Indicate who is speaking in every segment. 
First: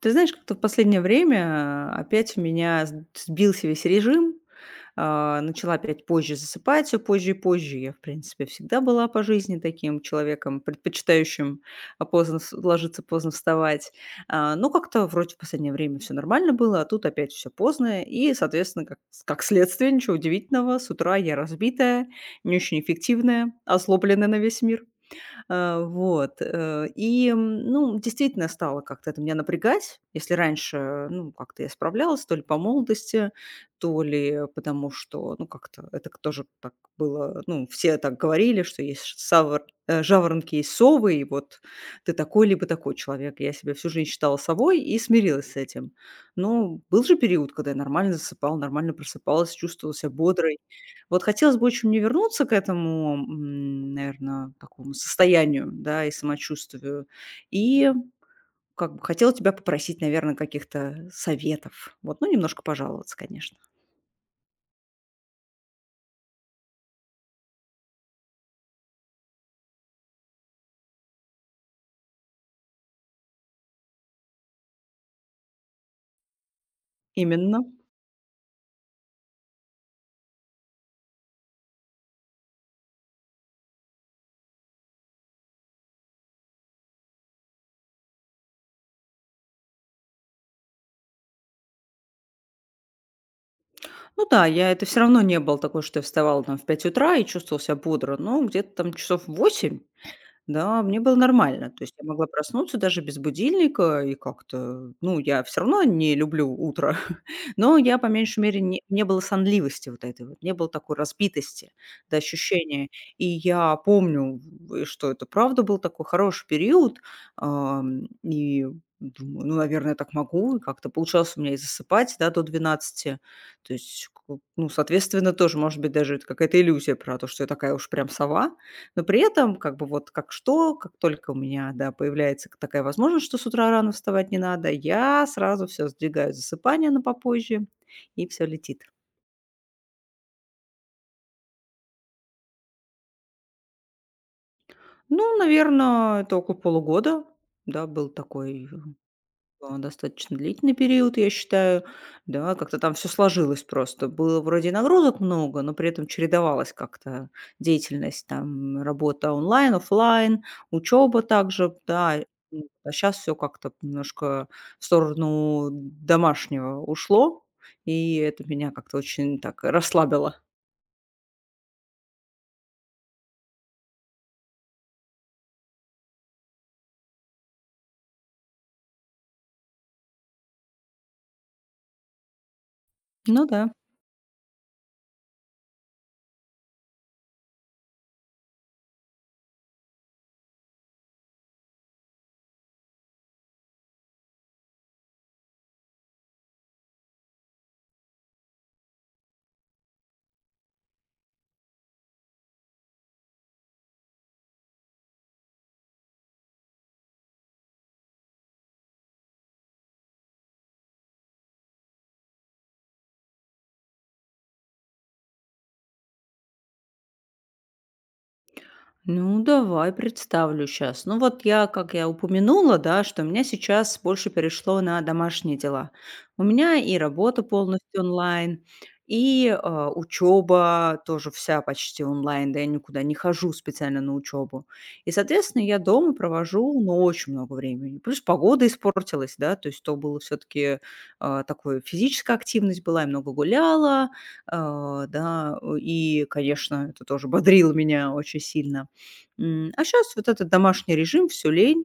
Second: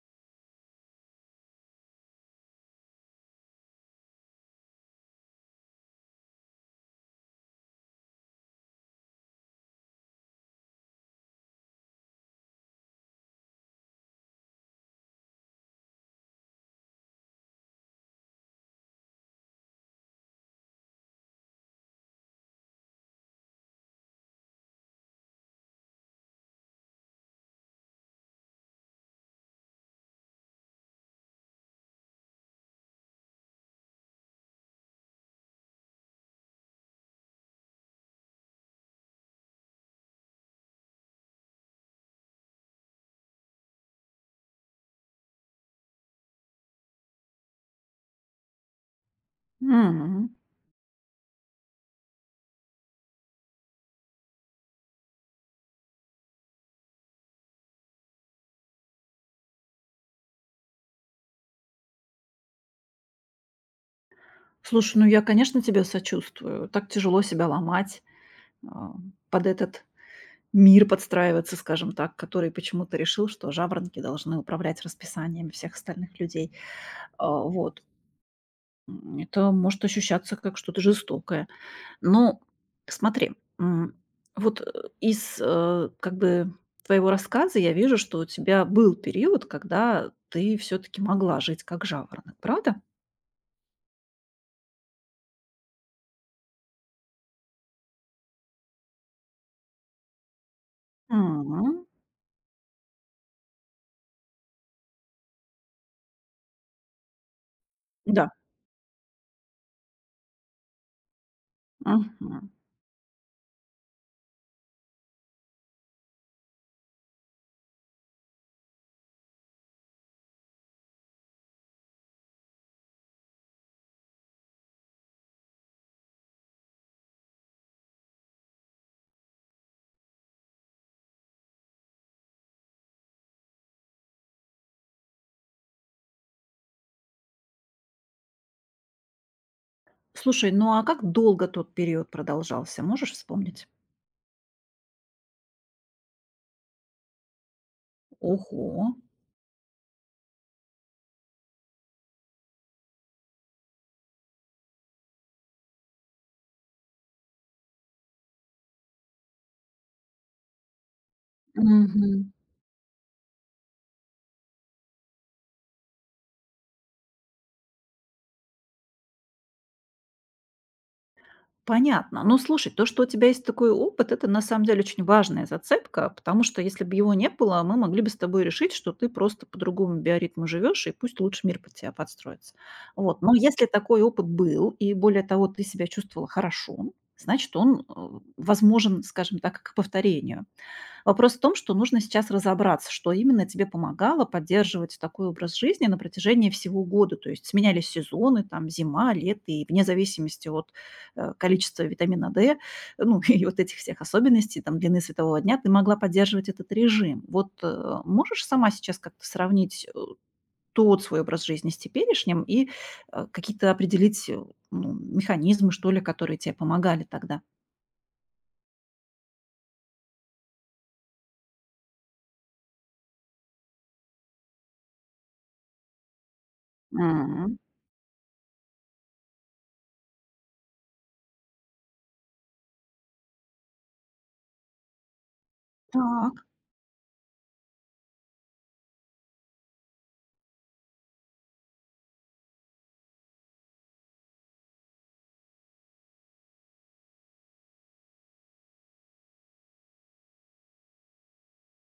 Speaker 1: Ты знаешь, как-то в последнее время опять у меня сбился весь режим. Начала опять позже засыпать, все позже и позже. Я, в принципе, всегда была по жизни таким человеком, предпочитающим ложиться, поздно вставать. Но как-то вроде в последнее время все нормально было, а тут опять все поздно. И, соответственно, как следствие, ничего удивительного, с утра я разбитая, не очень эффективная, озлобленная на весь мир. Действительно стало как-то это меня напрягать. Если раньше, ну, как-то я справлялась, то ли по молодости, то ли потому что, ну, как-то тоже так было, ну, все так говорили, что есть жаворонки и совы, и вот ты такой либо такой человек. Я себя всю жизнь считала совой и смирилась с этим. Но был же период, когда я нормально засыпала, нормально просыпалась, чувствовала себя
Speaker 2: М.
Speaker 1: бодрой, вот хотелось бы очень мне вернуться к этому, наверное, такому состоянию, да, и самочувствию. И как бы хотела тебя попросить, наверное, каких-то советов. Вот, ну, немножко пожаловаться, конечно.
Speaker 2: Слушай, ну я, конечно, тебе сочувствую. Так тяжело себя ломать, а, под этот мир подстраиваться, скажем так, который почему-то решил, что жаворонки должны управлять расписанием всех остальных людей. А,
Speaker 1: Именно.
Speaker 2: вот. Это может ощущаться как что-то жестокое. Но смотри, м, вот из как бы твоего рассказа я вижу, что у тебя был период, когда ты все-таки могла жить как жаворонок, правда?
Speaker 1: Ну да, я это все равно не было такое, что я вставала там в 5 утра и чувствовала себя бодро, но где-то там часов в 8. Да, мне было нормально. То
Speaker 2: М,
Speaker 1: есть я могла проснуться даже без будильника и как-то, ну, я все равно не люблю утро, но я по
Speaker 2: да.
Speaker 1: меньшей мере не было сонливости вот этой вот, не было такой разбитости, да,
Speaker 2: Мгм.
Speaker 1: ощущения. И я помню, в что это правда был такой хороший период, и думаю: «Ну, наверное, я так могу». И как-то получалось у меня и засыпать, да, до 12. То есть, к Ну, соответственно, тоже, может быть, даже это какая-то иллюзия про то, что я такая уж прям сова. Но при этом, как бы как только у меня, да, появляется такая возможность, что с утра рано вставать не надо, я сразу все сдвигаю засыпание на попозже, и все летит.
Speaker 2: Слушай, ну а как долго тот период продолжался, можешь вспомнить?
Speaker 1: Ну, наверное, это около полугода, да, был такой
Speaker 2: Ого.
Speaker 1: Достаточно длительный период, я считаю. Да, как-то там все сложилось просто. Было вроде и нагрузок много, но при этом чередовалась как-то деятельность, там, работа онлайн, оффлайн, учеба также, да.
Speaker 2: Мгм.
Speaker 1: Сейчас все как-то немножко в сторону домашнего ушло, и это меня как-то очень так расслабило.
Speaker 2: Понятно. Ну, слушай, то, что у тебя есть такой опыт, это на самом деле очень важная зацепка, потому что если бы его не было, мы могли бы с тобой решить, что ты просто по другому биоритму живешь, и пусть лучше мир под тебя подстроится. Вот. Но
Speaker 1: Ну
Speaker 2: если
Speaker 1: да.
Speaker 2: такой опыт был, и более того, ты себя чувствовала хорошо, значит, он возможен, скажем так, к повторению. Вопрос в том, что нужно сейчас разобраться, что именно тебе помогало поддерживать такой образ жизни на протяжении всего года. То есть сменялись сезоны, там зима, лето, и вне зависимости от количества витамина D, ну и вот этих всех особенностей, там длины светового дня, ты могла поддерживать этот режим. Вот, можешь сама сейчас как-то сравнить тот свой образ жизни с теперешним и какие-то определить ну, механизмы, что ли, которые тебе помогали тогда?
Speaker 1: Ну, давай представлю сейчас. Ну вот я, как я упомянула, да, что у меня сейчас больше перешло на домашние дела. У меня и работа
Speaker 2: М,
Speaker 1: полностью онлайн, и учеба тоже вся почти онлайн, да я никуда не хожу специально на учебу. И, соответственно, я дома
Speaker 2: так.
Speaker 1: провожу, ну, очень много времени. Плюс погода испортилась, да, то есть то было все-таки такое, физическая активность была, я много гуляла, да, и, конечно, это тоже бодрило меня очень сильно. А сейчас вот этот домашний режим, все лень,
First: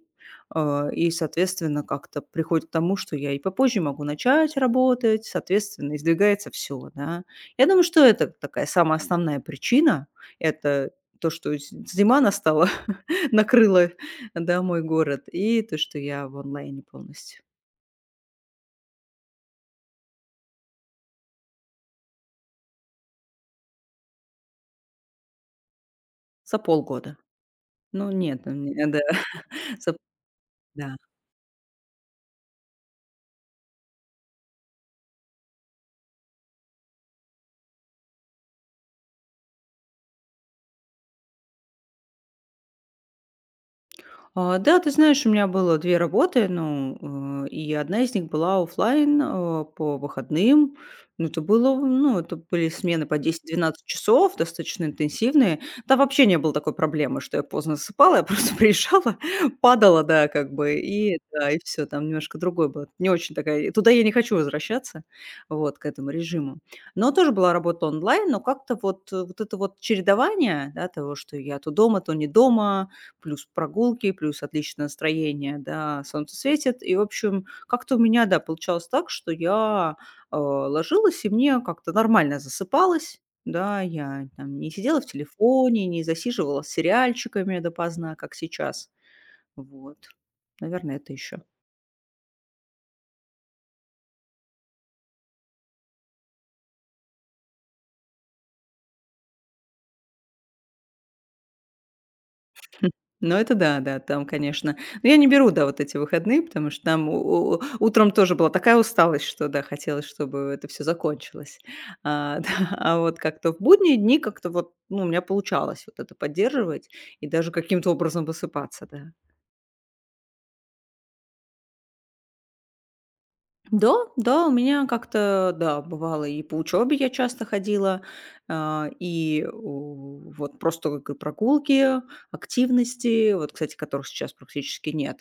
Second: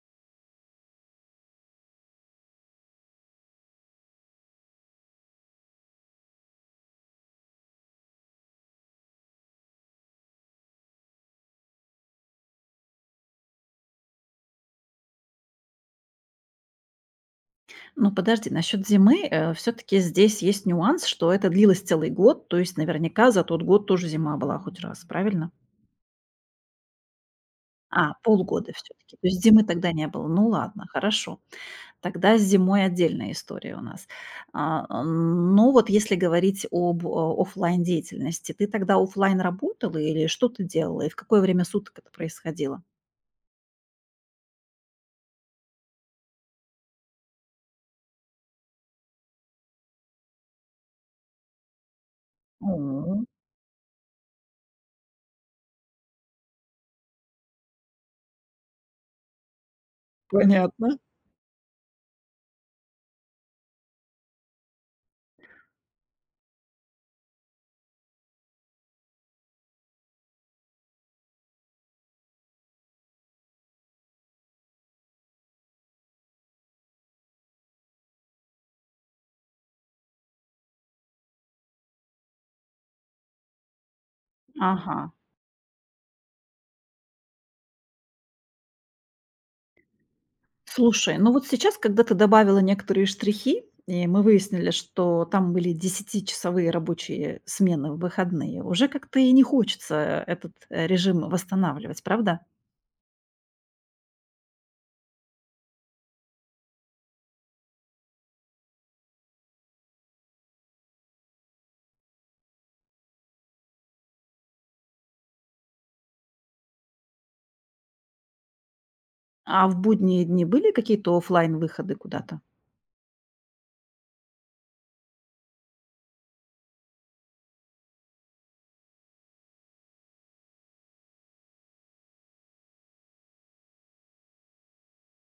Speaker 1: и, соответственно, как-то приходит к тому, что я и попозже могу начать работать, соответственно, издвигается все, да. Я думаю, что это такая самая основная причина. Это то, что з зима настала, накрыла, да, мой город, и то, что я в онлайне полностью.
Speaker 2: Ну, подожди, насчет зимы, все-таки здесь есть нюанс, что это длилось целый год, то есть наверняка за тот год тоже зима была хоть раз, правильно?
Speaker 1: За полгода. Ну
Speaker 2: А,
Speaker 1: нет,
Speaker 2: полгода
Speaker 1: да,
Speaker 2: все-таки. То есть зимы тогда
Speaker 1: за
Speaker 2: не было. Ну ладно,
Speaker 1: да.
Speaker 2: хорошо. Тогда с зимой отдельная история у нас. Но вот если говорить об офлайн деятельности, ты тогда оффлайн работала или что ты делала и в какое время суток это происходило?
Speaker 1: Да, ты знаешь, у меня было 2 работы, ну, и одна из них была оффлайн, по выходным. Ну, это было, ну, это были смены по
Speaker 2: О,
Speaker 1: 10-12 часов, достаточно интенсивные. Там вообще не было такой проблемы, что я поздно засыпала, я просто приезжала, падала, да, как бы,
Speaker 2: понятно.
Speaker 1: и да, и все. Там немножко другой был. Не очень такая, туда я не хочу возвращаться, вот, к этому режиму. Но тоже была работа онлайн, но как-то вот это вот чередование, да, того, что я то дома, то не дома. Плюс прогулки, плюс отличное настроение, да, солнце светит. И, в общем, как-то у меня, да, получалось так, что я, ложилась, и мне как-то нормально засыпалось. Да, я там не сидела в
Speaker 2: Ага.
Speaker 1: телефоне, не засиживалась сериальчиками допоздна, как сейчас. Вот. Наверное, это
Speaker 2: Слушай, ну
Speaker 1: еще.
Speaker 2: вот сейчас, когда ты добавила некоторые штрихи, и мы выяснили, что там были десятичасовые рабочие смены в выходные, уже как-то и не хочется этот режим восстанавливать, правда?
Speaker 1: Хм. Ну, это да, да, там, конечно. Но я не беру, да, вот эти выходные, потому что там у утром тоже была такая усталость, что, да, хотелось, чтобы это все закончилось. Да, а вот как-то в будние дни как-то вот, ну, у меня получалось вот это поддерживать и даже каким-то образом высыпаться, да.
Speaker 2: А в будние дни были какие-то оффлайн выходы куда-то?
Speaker 1: Да, да, у меня как-то, да, бывало и по учебе я часто ходила, а, и у вот просто г прогулки, активности, вот, кстати, которых сейчас практически нет.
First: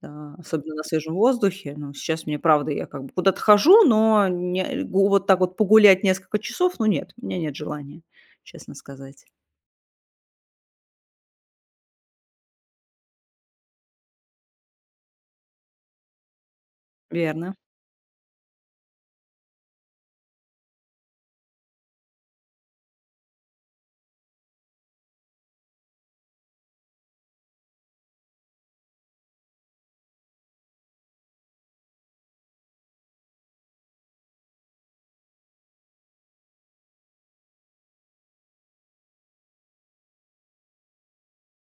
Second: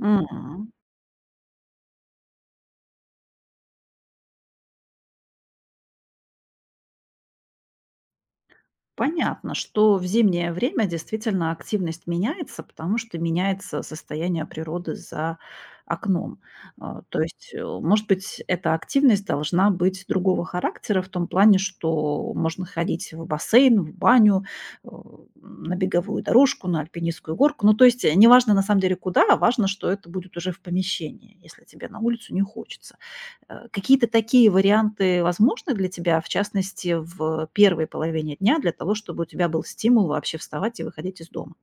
Speaker 1: Да,
Speaker 2: М.
Speaker 1: особенно на свежем воздухе. Ну, сейчас мне, правда, я как бы куда-то хожу, но не гу вот так вот погулять несколько часов, ну, нет, у меня нет желания, честно сказать.
Speaker 2: Понятно, что в зимнее время действительно активность меняется, потому что меняется состояние природы за окном. То есть,
Speaker 1: Верно.
Speaker 2: может быть, эта активность должна быть другого характера в том плане, что можно ходить в бассейн, в баню, э, на беговую дорожку, на альпинистскую горку. Ну, то есть, неважно на самом деле куда, а важно, что это будет уже в помещении, если тебе на улицу не хочется. Какие-то такие варианты возможны для тебя, в частности, в первой половине дня, для того, чтобы у тебя был стимул вообще вставать и выходить из дома?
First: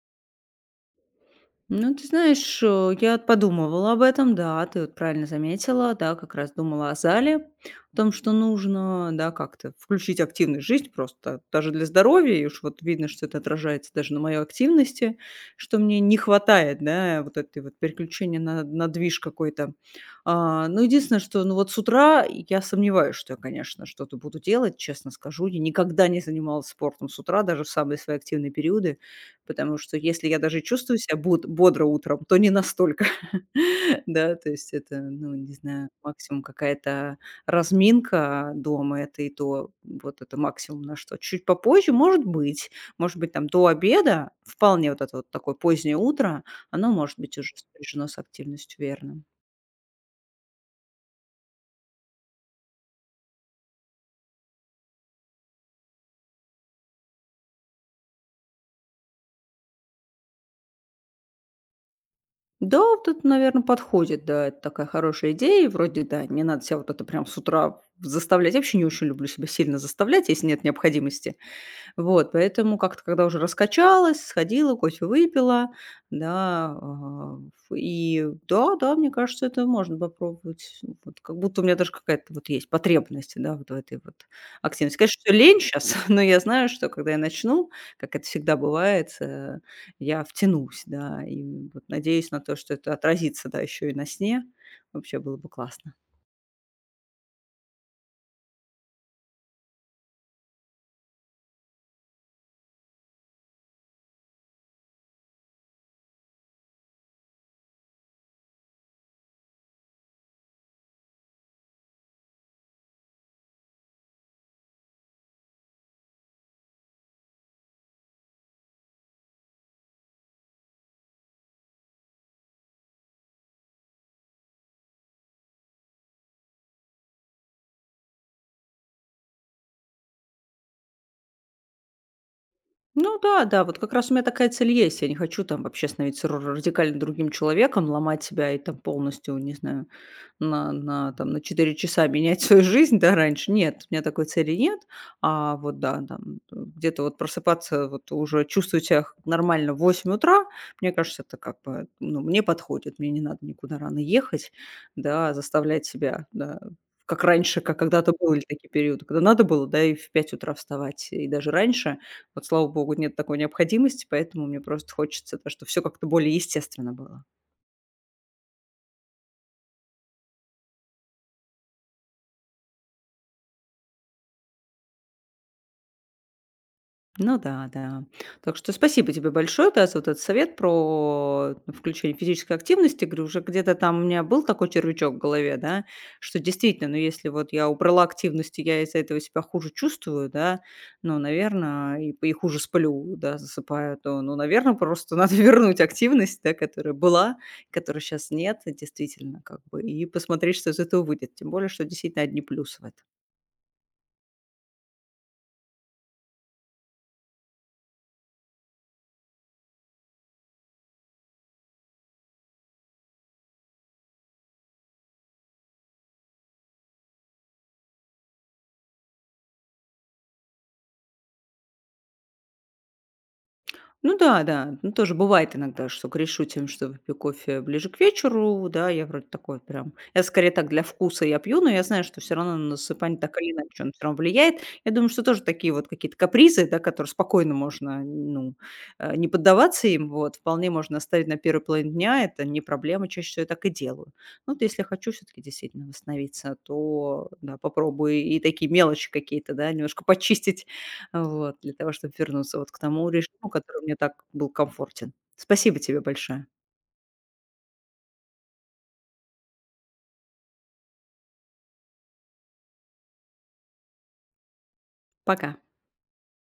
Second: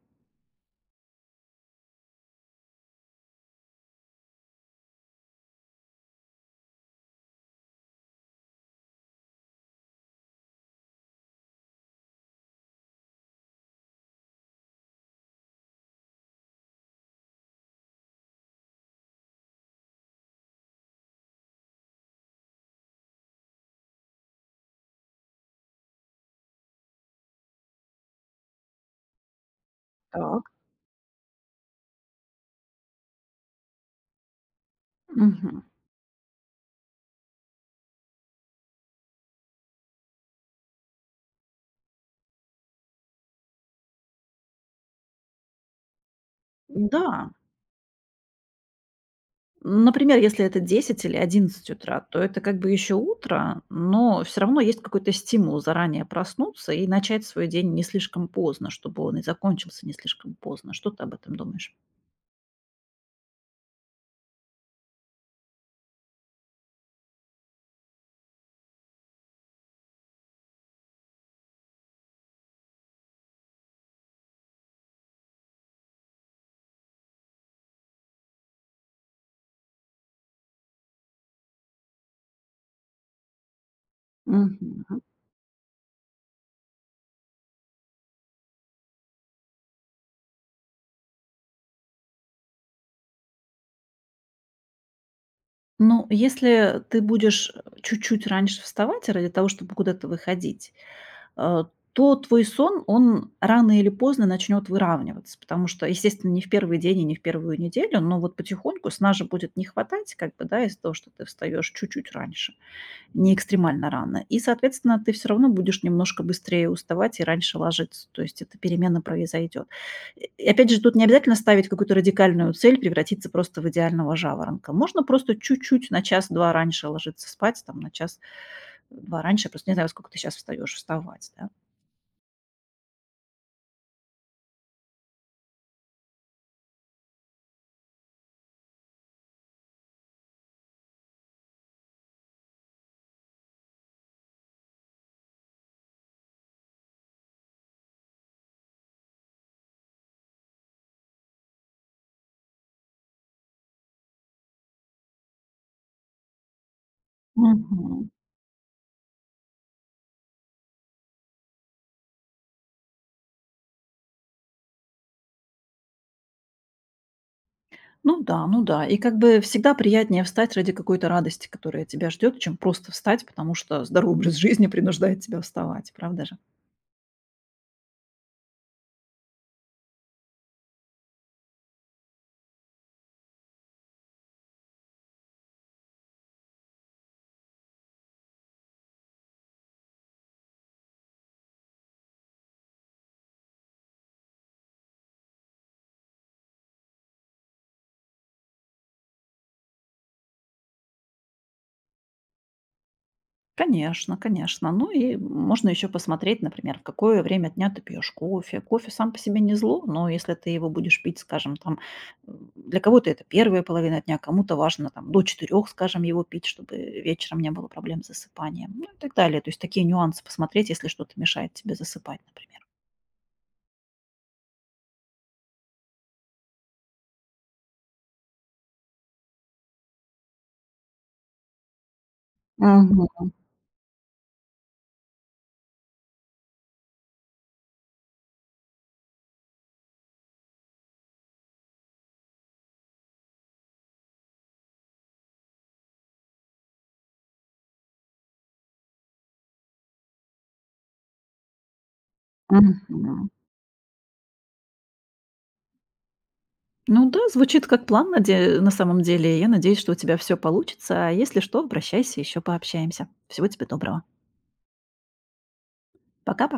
Speaker 1: Ну, ты знаешь, я подумывала об этом, да, ты вот правильно заметила, да, как раз думала о зале, о том, что нужно, да, как-то включить активную жизнь просто даже для здоровья, и уж вот видно, что это отражается даже на моей активности, что мне не хватает, да, вот этой вот переключения на движ какой-то. Ну, единственное, что, ну, вот с утра я сомневаюсь, что я, конечно, что-то буду делать, честно скажу, я никогда не занималась спортом с утра, даже в самые свои активные периоды, потому что если я
Speaker 2: Так.
Speaker 1: даже чувствую себя бодро утром, то не настолько. Да, то есть это, ну, не
Speaker 2: Мгм.
Speaker 1: знаю, максимум какая-то разминка дома, это и то, вот это максимум на что. Чуть попозже, может быть, там до обеда, вполне вот это вот такое позднее утро, оно может
Speaker 2: Да.
Speaker 1: быть уже сопряжено с активностью, верно.
Speaker 2: Например, если это 10 или 11 утра, то это как бы еще утро, но все равно есть какой-то стимул заранее проснуться и начать свой день не слишком поздно, чтобы он и закончился не слишком поздно. Что ты об этом думаешь?
Speaker 1: Да, вот это, наверное, подходит, да, это такая хорошая идея, и вроде, да, не надо себя вот это прям с утра заставлять. Я вообще не очень люблю себя сильно заставлять, если нет необходимости. Вот, поэтому как-то, когда уже раскачалась, сходила, кофе выпила, да, и да, мне кажется, это можно попробовать. Ну, вот, как будто у меня даже какая-то вот есть потребность, да, вот в этой вот активности.
Speaker 2: Мгм.
Speaker 1: Конечно, всё лень сейчас, но я знаю, что когда я начну, как это всегда бывает, я втянусь, да, и вот надеюсь на то, что это отразится, да, еще и на сне. Вообще было бы классно.
Speaker 2: Ну, если ты будешь чуть-чуть раньше вставать ради того, чтобы куда-то выходить, э, то твой сон, он рано или поздно начнет выравниваться. Потому что, естественно, не в первый день и не в первую неделю, но вот потихоньку сна же будет не хватать, как бы, да, из-за того, что ты встаешь чуть-чуть раньше, не экстремально рано. И, соответственно, ты все равно будешь немножко быстрее уставать и раньше ложиться. То есть эта перемена произойдет. И опять же, тут не обязательно ставить какую-то радикальную цель, превратиться просто в идеального жаворонка. Можно просто чуть-чуть на час-два раньше ложиться спать, там на час-два раньше. Просто не знаю, во сколько ты сейчас встаешь вставать, да.
Speaker 1: Ну да, да, вот как раз у меня такая цель есть. Я не хочу там вообще становиться радикально другим человеком, ломать себя и там полностью, не знаю, там, на 4 часа менять свою жизнь, да, раньше. Нет, у меня такой цели нет. А вот да, там где-то вот просыпаться, вот уже чувствовать себя нормально в 8 утра, мне кажется, это как бы, ну, мне подходит, мне не надо никуда рано ехать, да, заставлять себя, да, как раньше, как
Speaker 2: Мгм.
Speaker 1: когда-то были такие периоды, когда надо было, да, и в 5 утра вставать, и даже раньше, вот, слава богу, нет такой необходимости, поэтому мне просто хочется, да, чтоб все как-то более естественно было.
Speaker 2: Ну да, ну да. И как бы всегда приятнее встать ради какой-то радости, которая тебя ждет, чем просто встать, потому что здоровый образ жизни принуждает тебя вставать, правда же?
Speaker 1: Ну да, да. Так что спасибо тебе большое, да, за вот этот совет про включение физической активности. Говорю, уже где-то там у меня был такой червячок в голове, да, что действительно, ну, если вот я убрала активность, и я из-за этого себя хуже чувствую, да, ну, наверное, и хуже сплю, да, засыпаю, то, ну, наверное, просто надо вернуть активность, да, которая была, которой сейчас нет, действительно, как бы, и посмотреть, что из этого выйдет. Тем более, что действительно одни плюсы в этом.
Speaker 2: Конечно, конечно. Ну и можно еще посмотреть, например, в какое время дня ты пьешь кофе. Кофе сам по себе не зло, но если ты его будешь пить, скажем, там, для кого-то это первая половина дня, кому-то важно там до четырех, скажем, его пить, чтобы вечером не было проблем с засыпанием, ну и так далее. То есть такие нюансы посмотреть, если что-то мешает тебе засыпать, например.
Speaker 1: Ну да, да. Ну, тоже бывает иногда, что грешу тем, что выпью кофе ближе к вечеру. Да, я вроде такой прям. Я скорее так для вкуса я пью, но я знаю, что все равно на
Speaker 2: Мгм.
Speaker 1: насыпание так или иначе он все равно влияет. Я думаю, что тоже такие вот какие-то капризы, да, которые спокойно можно, ну, не поддаваться им, вот, вполне можно оставить на первый план дня, это не проблема, чаще всего я так и делаю. Ну, вот если я хочу все-таки действительно восстановиться, то, да, попробую и такие мелочи какие-то, да, немножко почистить, вот, для того, чтобы вернуться вот к тому
Speaker 2: Мгм.
Speaker 1: режиму, который мне так был комфортен. Спасибо тебе большое.
Speaker 2: Ну да, звучит как план на самом деле. Я надеюсь, что у тебя все получится. А если что, обращайся, еще пообщаемся. Всего тебе доброго.
Speaker 1: Пока.
Speaker 2: Пока-пока.